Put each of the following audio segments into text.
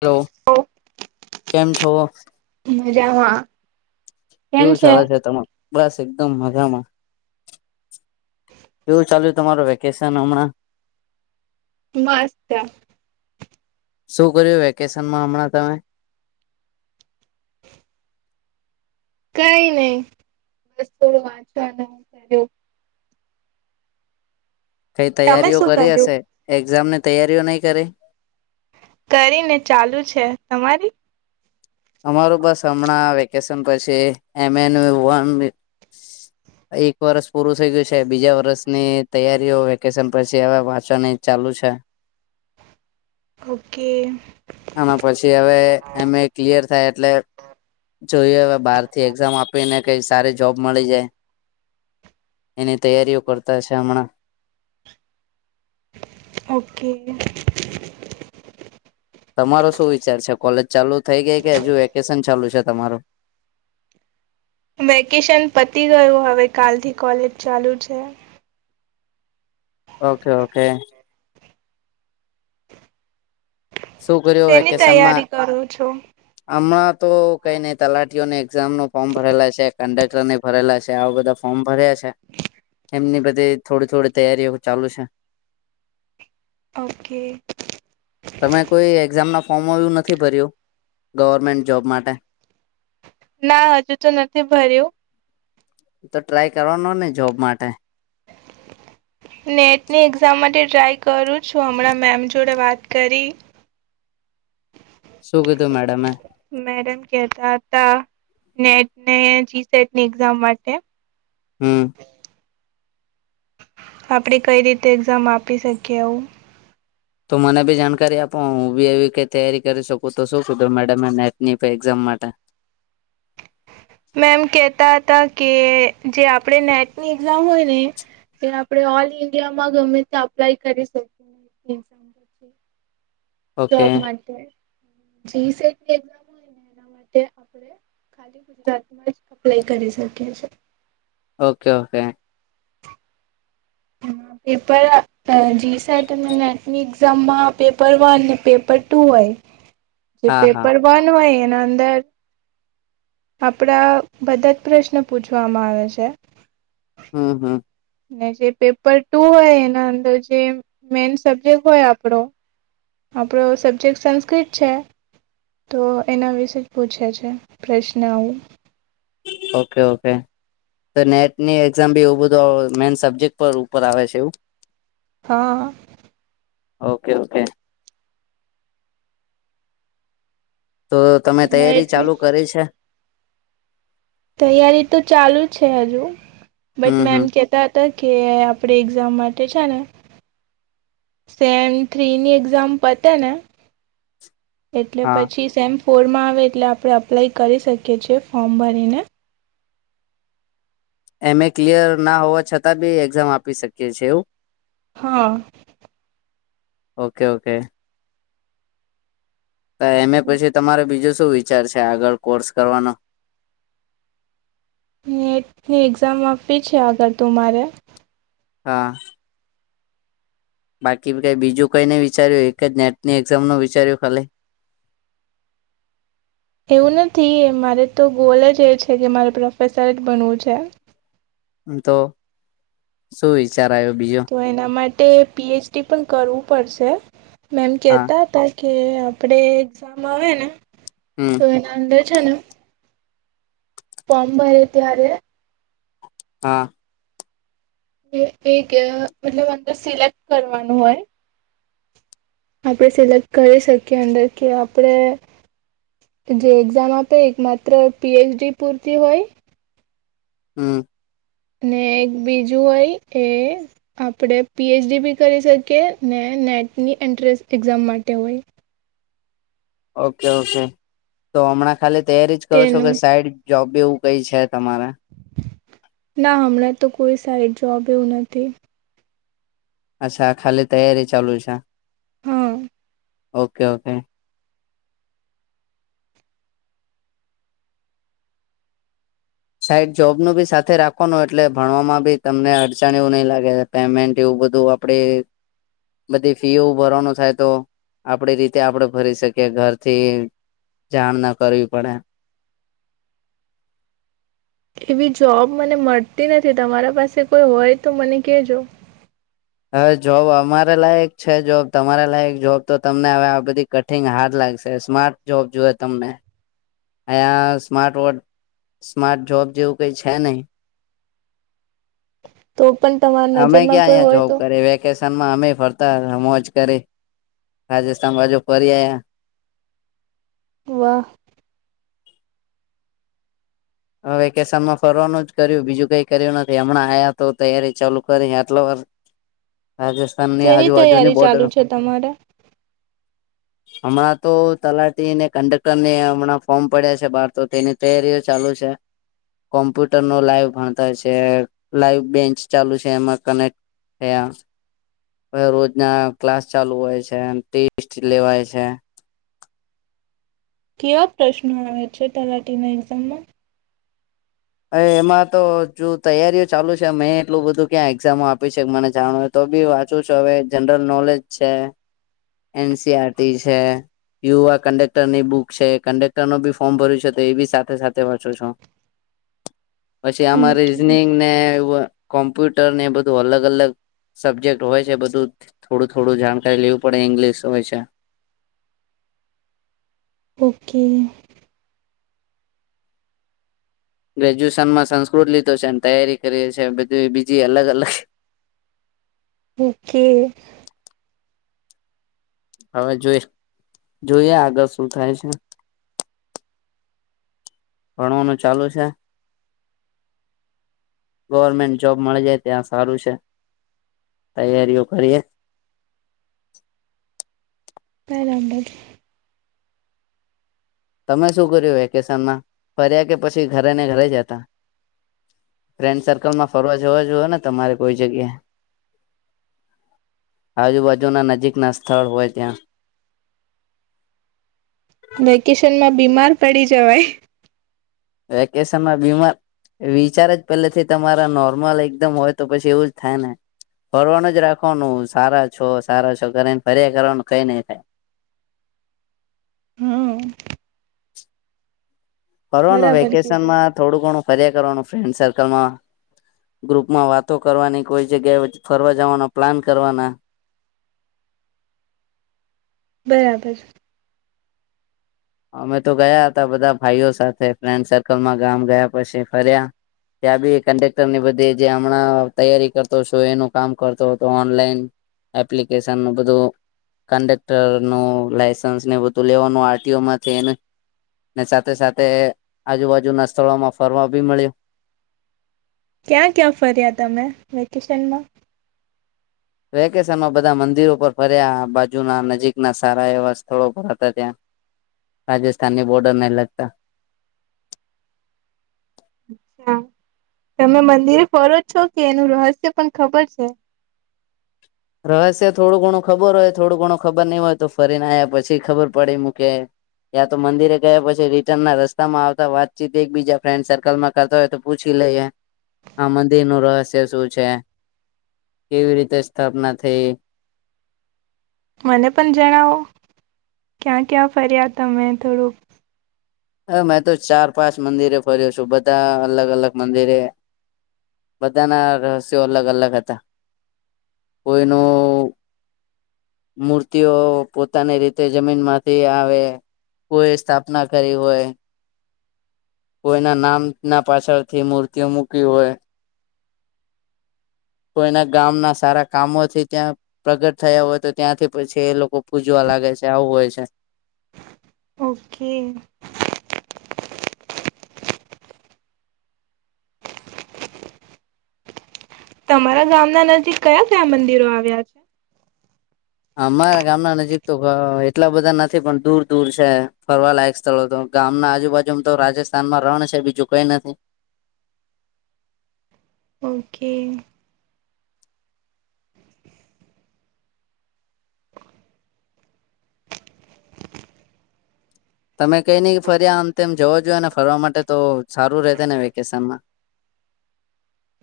Hello કેમ છો મજામાં કેવું ચલે છે તમારે બસ એકદમ મજામાં [inaudible] કેવું ચાલ્યું તમારું વેકેશન હમણાં મસ્ત શું કર્યું વેકેશનમાં હમણાં તમે કઈ નહી બસ થોડું વાંચવા ન કર્યું કઈ તમે તૈયારીઓ શું કરી કર્યું? હશે એક્ઝામની તૈયારીઓ નહી કરી કરીને ચાલુ છે તમારી અમારું બસ હમણાં વેકેશન પછી એમ એન વન એક વર્ષ પૂરું થઈ ગયું છે બીજા વર્ષની તૈયારીઓ વેકેશન પછી હવે વાંચવાની ચાલુ છે ઓકે આમાં પછી હવે એમ ક્લિયર થાય એટલે જોઈએ હવે બાર થી એક્ઝામ આપીને કઈ સારી જોબ મળી જાય એની તૈયારીઓ કરતા છે હમણાં ઓકે તમારો શું વિચાર છે કોલેજ ચાલુ થઈ ગઈ કે હજુ વેકેશન ચાલુ છે તમારું વેકેશન પતી ગયું હવે કાલથી કોલેજ ચાલુ છે ઓકે ઓકે શું કર્યું શેની વેકેશનમાં તૈયારી કરો છો? હમણાં તો કઈ નઈ તલાટીઓને એક્ઝામ ન ફોર્મ ભરેલા છે કંડક્ટર ને ભરેલા છે આવા બધા ફોર્મ ભર્યા છે એમની બધે થોડી થોડી તૈયારીઓ ચાલુ છે ઓકે તમે કોઈ એક્ઝામના ફોર્મો એવું નથી ભર્યું ગવર્મેન્ટ જોબ માટે ના હજુ તો નથી ભર્યું તો ટ્રાય કરવાનો ને જોબ માટે નેટની એક્ઝામ માટે ટ્રાય કરું છું હમણાં મેમ જોડે વાત કરી શું કીધું મેડમે મેડમ કેતા હતા નેટને જી સેટની એક્ઝામ માટે હમ આપણે કઈ રીતે એક્ઝામ આપી શકીએ એવુ તો મને બી જાણકારી આપો હું બી એવી કઈ તૈયારી કરી શકું તો શું કીધું મેડમનેટની એઝામ માટે મેમ કેતા હતા કે જે આપણે નેટની એક્ઝામ હોય ને કે આપડે ઓલ ઈન્ડિયા માં ગમે ત્યાં અપ્લાય કરી શકીએ ઓકે જોબ માટે જી સેટની એક્ઝામ હોય ને એના માટે આપડે ખાલી ગુજરાતમાં જ અપ્લાય કરી શકીએ છે ઓકે ઓકે હા પેપર હ જીસેટ અને નેટની એકઝામમાં પેપર વન ને પેપર ટુ હોય જે હા હા. પેપર વન હોય એના અંદર આપણા બધા જ પ્રશ્ન પૂછવામાં આવે છે હમ હમ અને જે પેપર ટુ હોય એના અંદર જે મેન સબ્જેક્ટ હોય આપડો આપણો સબ્જેક્ટ સંસ્કૃત છે તો એના વિશે જ પૂછે છે પ્રશ્ન આવું ઓકે ઓકે તો નેટની એક્ઝામ બી એવું બધું મેઈન સબ્જેક્ટ પર ઉપર આવે છે એવું હ ઓકે ઓકે તો તમે ને તૈયારી ચાલુ કરી છે તૈયારી તો ચાલુ છે હજુ બટ હમ મેમ હમ કે કેતા હતા કે આપડે એક્ઝામ માટે છે ને સેમ થ્રી ની એક્ઝામ પતે ને એટલે હા પછી સેમ ફોરમાં આવે એટલે આપણે અપ્લાય કરી શકીએ છીએ ફોર્મ ભરીને એમ એ ક્લિયર ના હોવા છતાં બી એક્ઝામ આપી શકીએ છે એવું? હા, ઓકે ઓકે! તો એમે પછી તમારે બીજું શું વિચાર છે, આગળ કોર્સ કરવાનો? નેટની એક્ઝામ આપવી છે, આગળ તું મારે, હા બાકી કઈ બીજું કઈ નઈ વિચાર્યું એક જ નેટની એક્ઝામ નું વિચાર્યું ખાલે? એવું નથી મારે તો ગોલ જ એ છે કે, મારે પ્રોફેસર જ બનવું છે. તો શું વિચાર આવ્યો બીજો? તો એના માટે પીએચડી પણ કરવું પડશે મેમ હા કેહેતા હતા. કે આપણેે એક્ઝામ આવે ને? હમમ તો એના અંદર છે ને ફોર્મ ભરે ત્યારે હા. એક મતલબ અંદર સિલેક્ટ કરવાનું હોય. આપણે સિલેક્ટ કરી શકીએ અંદર કે આપણે જે એક્ઝામ આપે એક માત્ર પીએચડી પૂરતી હોય, હમ ને એક બીજું હોય એ, આપણે પીએચડી બી કરી શકીએ ને નેટની એન્ટ્રન્સ એક્ઝામ માટે હોય. ઓકે ઓકે તો હમણાં ખાલી તૈયારી જ કરો છો કે તેનું સાઈડ જોબ એવું કઈ છે તમારે,? ના હમણાં તો કોઈ સાઈડ જોબ એવું નથી. અચ્છા ખાલી તૈયારી ચાલુ છે. હા ઓકે ઓકે. સાઈડ જોબ નું બી સાથે રાખવાનું એટલે ભણવામાં બી તમને અડચણ એવું નહી લાગે. પેમેન્ટ એવું બધું આપડે બધી ફીઓ ભરવાનું થાય તો આપડી રીતે આપડે ભરી શકીએ ઘરથી જાણ ના કરવી પડે. એવી જોબ મને મળતી નથી. તમારા પાસે કોઈ હોય તો મને કેજો. હવે જોબ અમારે લાયક છે જોબ તમારા લાયક જોબ તો તમને હવે આ બધી કઠિંગ હાર્ લાગશે સ્માર્ટ જોબ જોય તમને, અહીંયા સ્માર્ટ વોડ સ્માર્ટ જોબ જેવું કઈ છે નહી, તો પણ તમારે અમે ક્યાં અહંયા જોબ કરીએ વેકે વેકેશન મા અમે ફરતા મોજ કરી. રાજસ્થાન બાજુ ફરી આવ્યા. વાહ. હ વેકેશનમાં ફરવાનું જ કર્યું બીજું કઈ કર્યું નથી હમણાં આ્યા તો તૈયારી ચાલુ કરી આટલો વાર રાજસ્થાનની શેની આજુબાજુની તૈયારી ચાલુ બોર્ડર છે તમારે હમણાં તો તલાટીને કંડક્ટર ને હમણાં ફોર્મ પડ્યા છે બહાર તો તેની તૈયારીઓ ચાલુ છે. ચ [unintelligible] કોમ્પ્યુટર નો લાઈવ ભણતા છે લાઈવ બેચ ચાલુ છે એમાં કનેક્ટ તેયા [inaudible] હવે રોજના ક્લાસ ચાલુ હોય છે. ટેસ્ટ લેવાય છે. કેવા પ્રશ્નો આવે છે તલાટી ના એક્ઝામમાં? હવે એમાં તો જો તૈયારીઓ ચાલુ છે મેં એટલું બધું ક્યાં એક્ઝામો આપી છે મને જાણ તો બી વાંચું છું હવે જનરલ નોલેજ છે, એનસીઆરટી છે. યુવા કન્ડેક્ટર ની બુક છે કન્ડેક્ટર ન બી ફોર્મ ભર્યું છે તો એ બી સાથે સાથે વાંચો છો? પછી આમાં ઓકે રીઝનિંગ ને એવું કોમ્પ્યુટર ને એ બધું અલગ અલગ, સબ્જેક્ટ હોય છે બધું થોડું થોડું જાણકારી લેવું પડે, ઇંગ્લિશ હોય છે. ઓ કે. ગ્રેજ્યુએશન માં સંસ્કૃત લીધો છેને તૈયારી કરીએ છે બધી બીજી અલગ અલગ. ઓ કે. હવે જોઈ જોઈએ આગળ શું થાય છે. ભણવાનું ચાલુ છે. ગવર્મેન્ટ જોબ મળી જાય ત્યાં સારું છે, તૈયારીઓ કરીએ. પરંબધ. તમે શું કર્યું વેકેશનમાં? ફર્યા કે પછી ઘરે ને ઘરે હતા? ફ્રેન્ડ સર્કલ માં ફરવા જવા જોઓ ને તમારે કોઈ જગ્યાએ? આજુબાજુના નજીક ના સ્થળ હોય ત્યાં. વેકેશન માં બીમાર પડી જવાય. વેકેશન માં બીમાર વિચારે જ પેલેથી તમારા નોર્મલ એકદમ હોય તો પછી એવું જ થાય ને? ફરવાનું જ રાખવાનું, સારા છો, સારા છો કરીને ફરયા કરવાનું, કઈ નહીં થાય. હા કરવાનું, બરાબર કીધું વેકેશનમાં થોડું ઘણું ફર્યા કરવાનું ફ્રેન્ડ સર્કલમાં. ગ્રુપ માં વાતો કરવાની, કોઈ જગ્યાએ ફરવા જવાના પ્લાન કરવાના. બરાબર. અમે તો ગયા હતા બધા ભાઈઓ સાથે, ફ્રેન્ડ સર્કલમાં ગામ ગયા, પછી ફર્યા. ત્યાં બી કન્ડેક્ટર ની બધે જે હમણાં તૈયારી કરતો છું, એનું કામ કરતો હતો, ઓનલાઈન એપ્લિકેશન નું બધું કંડક્ટર નું લાયસન્સ ને બધું લેવાનું આર ટી ઓમાં [unintelligible] ને સાથે સાથે, આજુબાજુ ના સ્થળોમાં ફરવા બી મળ્યું. ક્યાં ક્યાં ફર્યા તમે, વેકેશનમાં? વેકેશનમાં બધા મંદિરો પર ફર્યા, આબાજુના નજીક ના સારા એવા સ્થળો પર હતાં ત્યા. રાજસ્થાની બોર્ડર ને લગતા. હા, તમે મંદિર ફરો જ છો કે એનું રહસ્ય પણ ખબર છે? રહસ્ય થોડું ઘણું ખબર હોય, થોડું ઘણું ખબર નઈ હોય તો ફરીને આયા પછી ખબર પડી મૂકે ગયા, તો મંદિરે ગયા પછી રિટર્ન ના રસ્તામાં આવતા વાતચીત એક બીજા ફ્રેન્ડ સર્કલમાં કરતા હોય તો પૂછી લઈએ, આ મંદિર નું રહસ્ય શું છે? કેવી રીતે સ્થાપના થઈ? મને પણ જણાવો, ક્યાં ક્યાં ફર્યા તમે થોડુંક? હ, મેં તો ચાર, પાંચ મંદિરે ફર્યો છું, બધા અલગ અલગ મંદિરે બધા ના રહસ્યો અલગ અલગ હતા. કોઈનું મૂર્તિઓ પોતાની રીતે જમીન માંથી આવે. કોઈએ સ્થાપના કરી હોય. કોઈના નામ ના પાછળથી મૂર્તિઓ મૂકી હોય. કોઈના ગામના સારા કામોથી ત્યાં પ્રગટ થયા હોય તો ત્યાંથી પછી એ લોકો પૂજવા લાગે છે, આવું હોય છે. ઓ કે. તમારા ગામના નજીક કયા કયા મંદિરો આવ્યા છે? અમારા ગામના નજીક તો ગ એટલા બધા નથી પણ દૂર દૂર છે, ફરવાલાયક સ્થળો તો. ગામના આજુબાજુમ તો રાજસ્થાનમાં રણ છે, બીજું કંઈ નથી. ઓ કે. તમે કઈ નહી ફર્યા આમ તેમ, જવા જોઈએ ને ફરવા માટે તો, સારું રહેશે ને વેકેશન માં?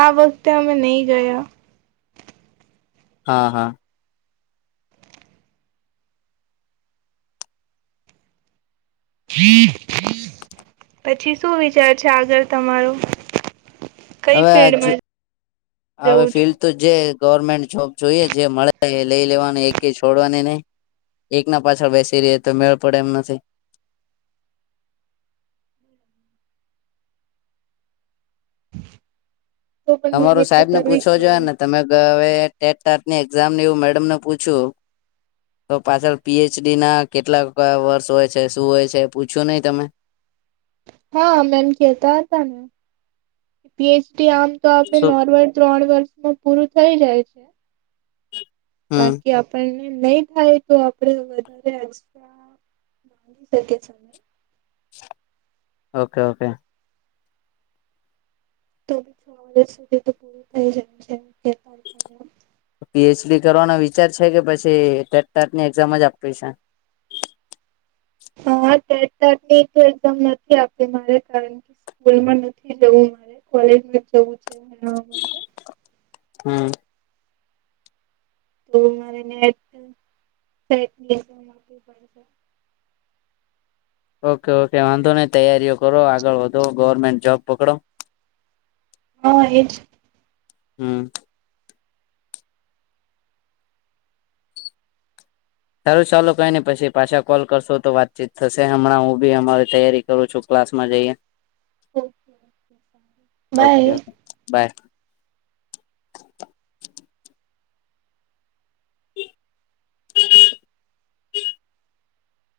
આ વખતે અમે નહીં ગયા. હા હા. પછી શું વિચાર છે આગળ તમારો? કઈ હવે આજ, ફિલ્ડમાં હવે જવું છે? ફિલ્ તો જે ગવર્મેન્ટ જોબ જોઈએ જે મળે એ લઈ લેવાનું એક કે છોડવાની નહીં. એક ના પાછળ બેસી રહે તો મેળ પડે એમ નથી. તો પણ તમારું મહેનત તો સાહેબ ને કરવી જ પૂછવો જોએ પડે. ને તમે હવે ટેટ ટાટની એક્ઝામ ને એવું મેડમને પૂછ્યું. તો પાછળ પીએચડી ના કેટલા વર્ષ હોય છે શું હોય છે પૂછ્યું નહીં તમે. હા મેમ કેતા હતા ને કે પીએચડી આમ. તો આપડે શું નોર્મલ ત્રણ વર્ષમાં પૂરું થઈ જાય છે. હમ બાકી આપણે. નહીં થાય તો આપડે વધારે એક્સ્ટ્રા મારી શકીએ. Okay okay. તો બી છ વર્સ સુધી તો પૂરું થઈ જાય છે. [inaudible] પીએચડી કરવાનો વિચાર છે કે પછી ટેટ ટાટ ની એક્ઝામ જ આપવી છે. હા ટેટ ટાટ ની એક્ઝામ નથી આપવી મારે કારણ કે. સ્કૂલમાં નથી જવું મારે કોલેજમાં જવું છે. હમ. [unintelligible] ઓકે ઓકે વાંધો નઇ તૈયારીઓ કરો આગળ વધો ગવર્મેન્ટ જોબ પકડો. હા એજ. હમ. સારું ચાલું કઈને પછી પાછા કોલ કરશો તો વાતચીત થશે હમણાં હું બી અમારી તૈયારી કરું છું ક્લાસમાં જઈએ. ઓકે ઓકે બાય ઓ બાય.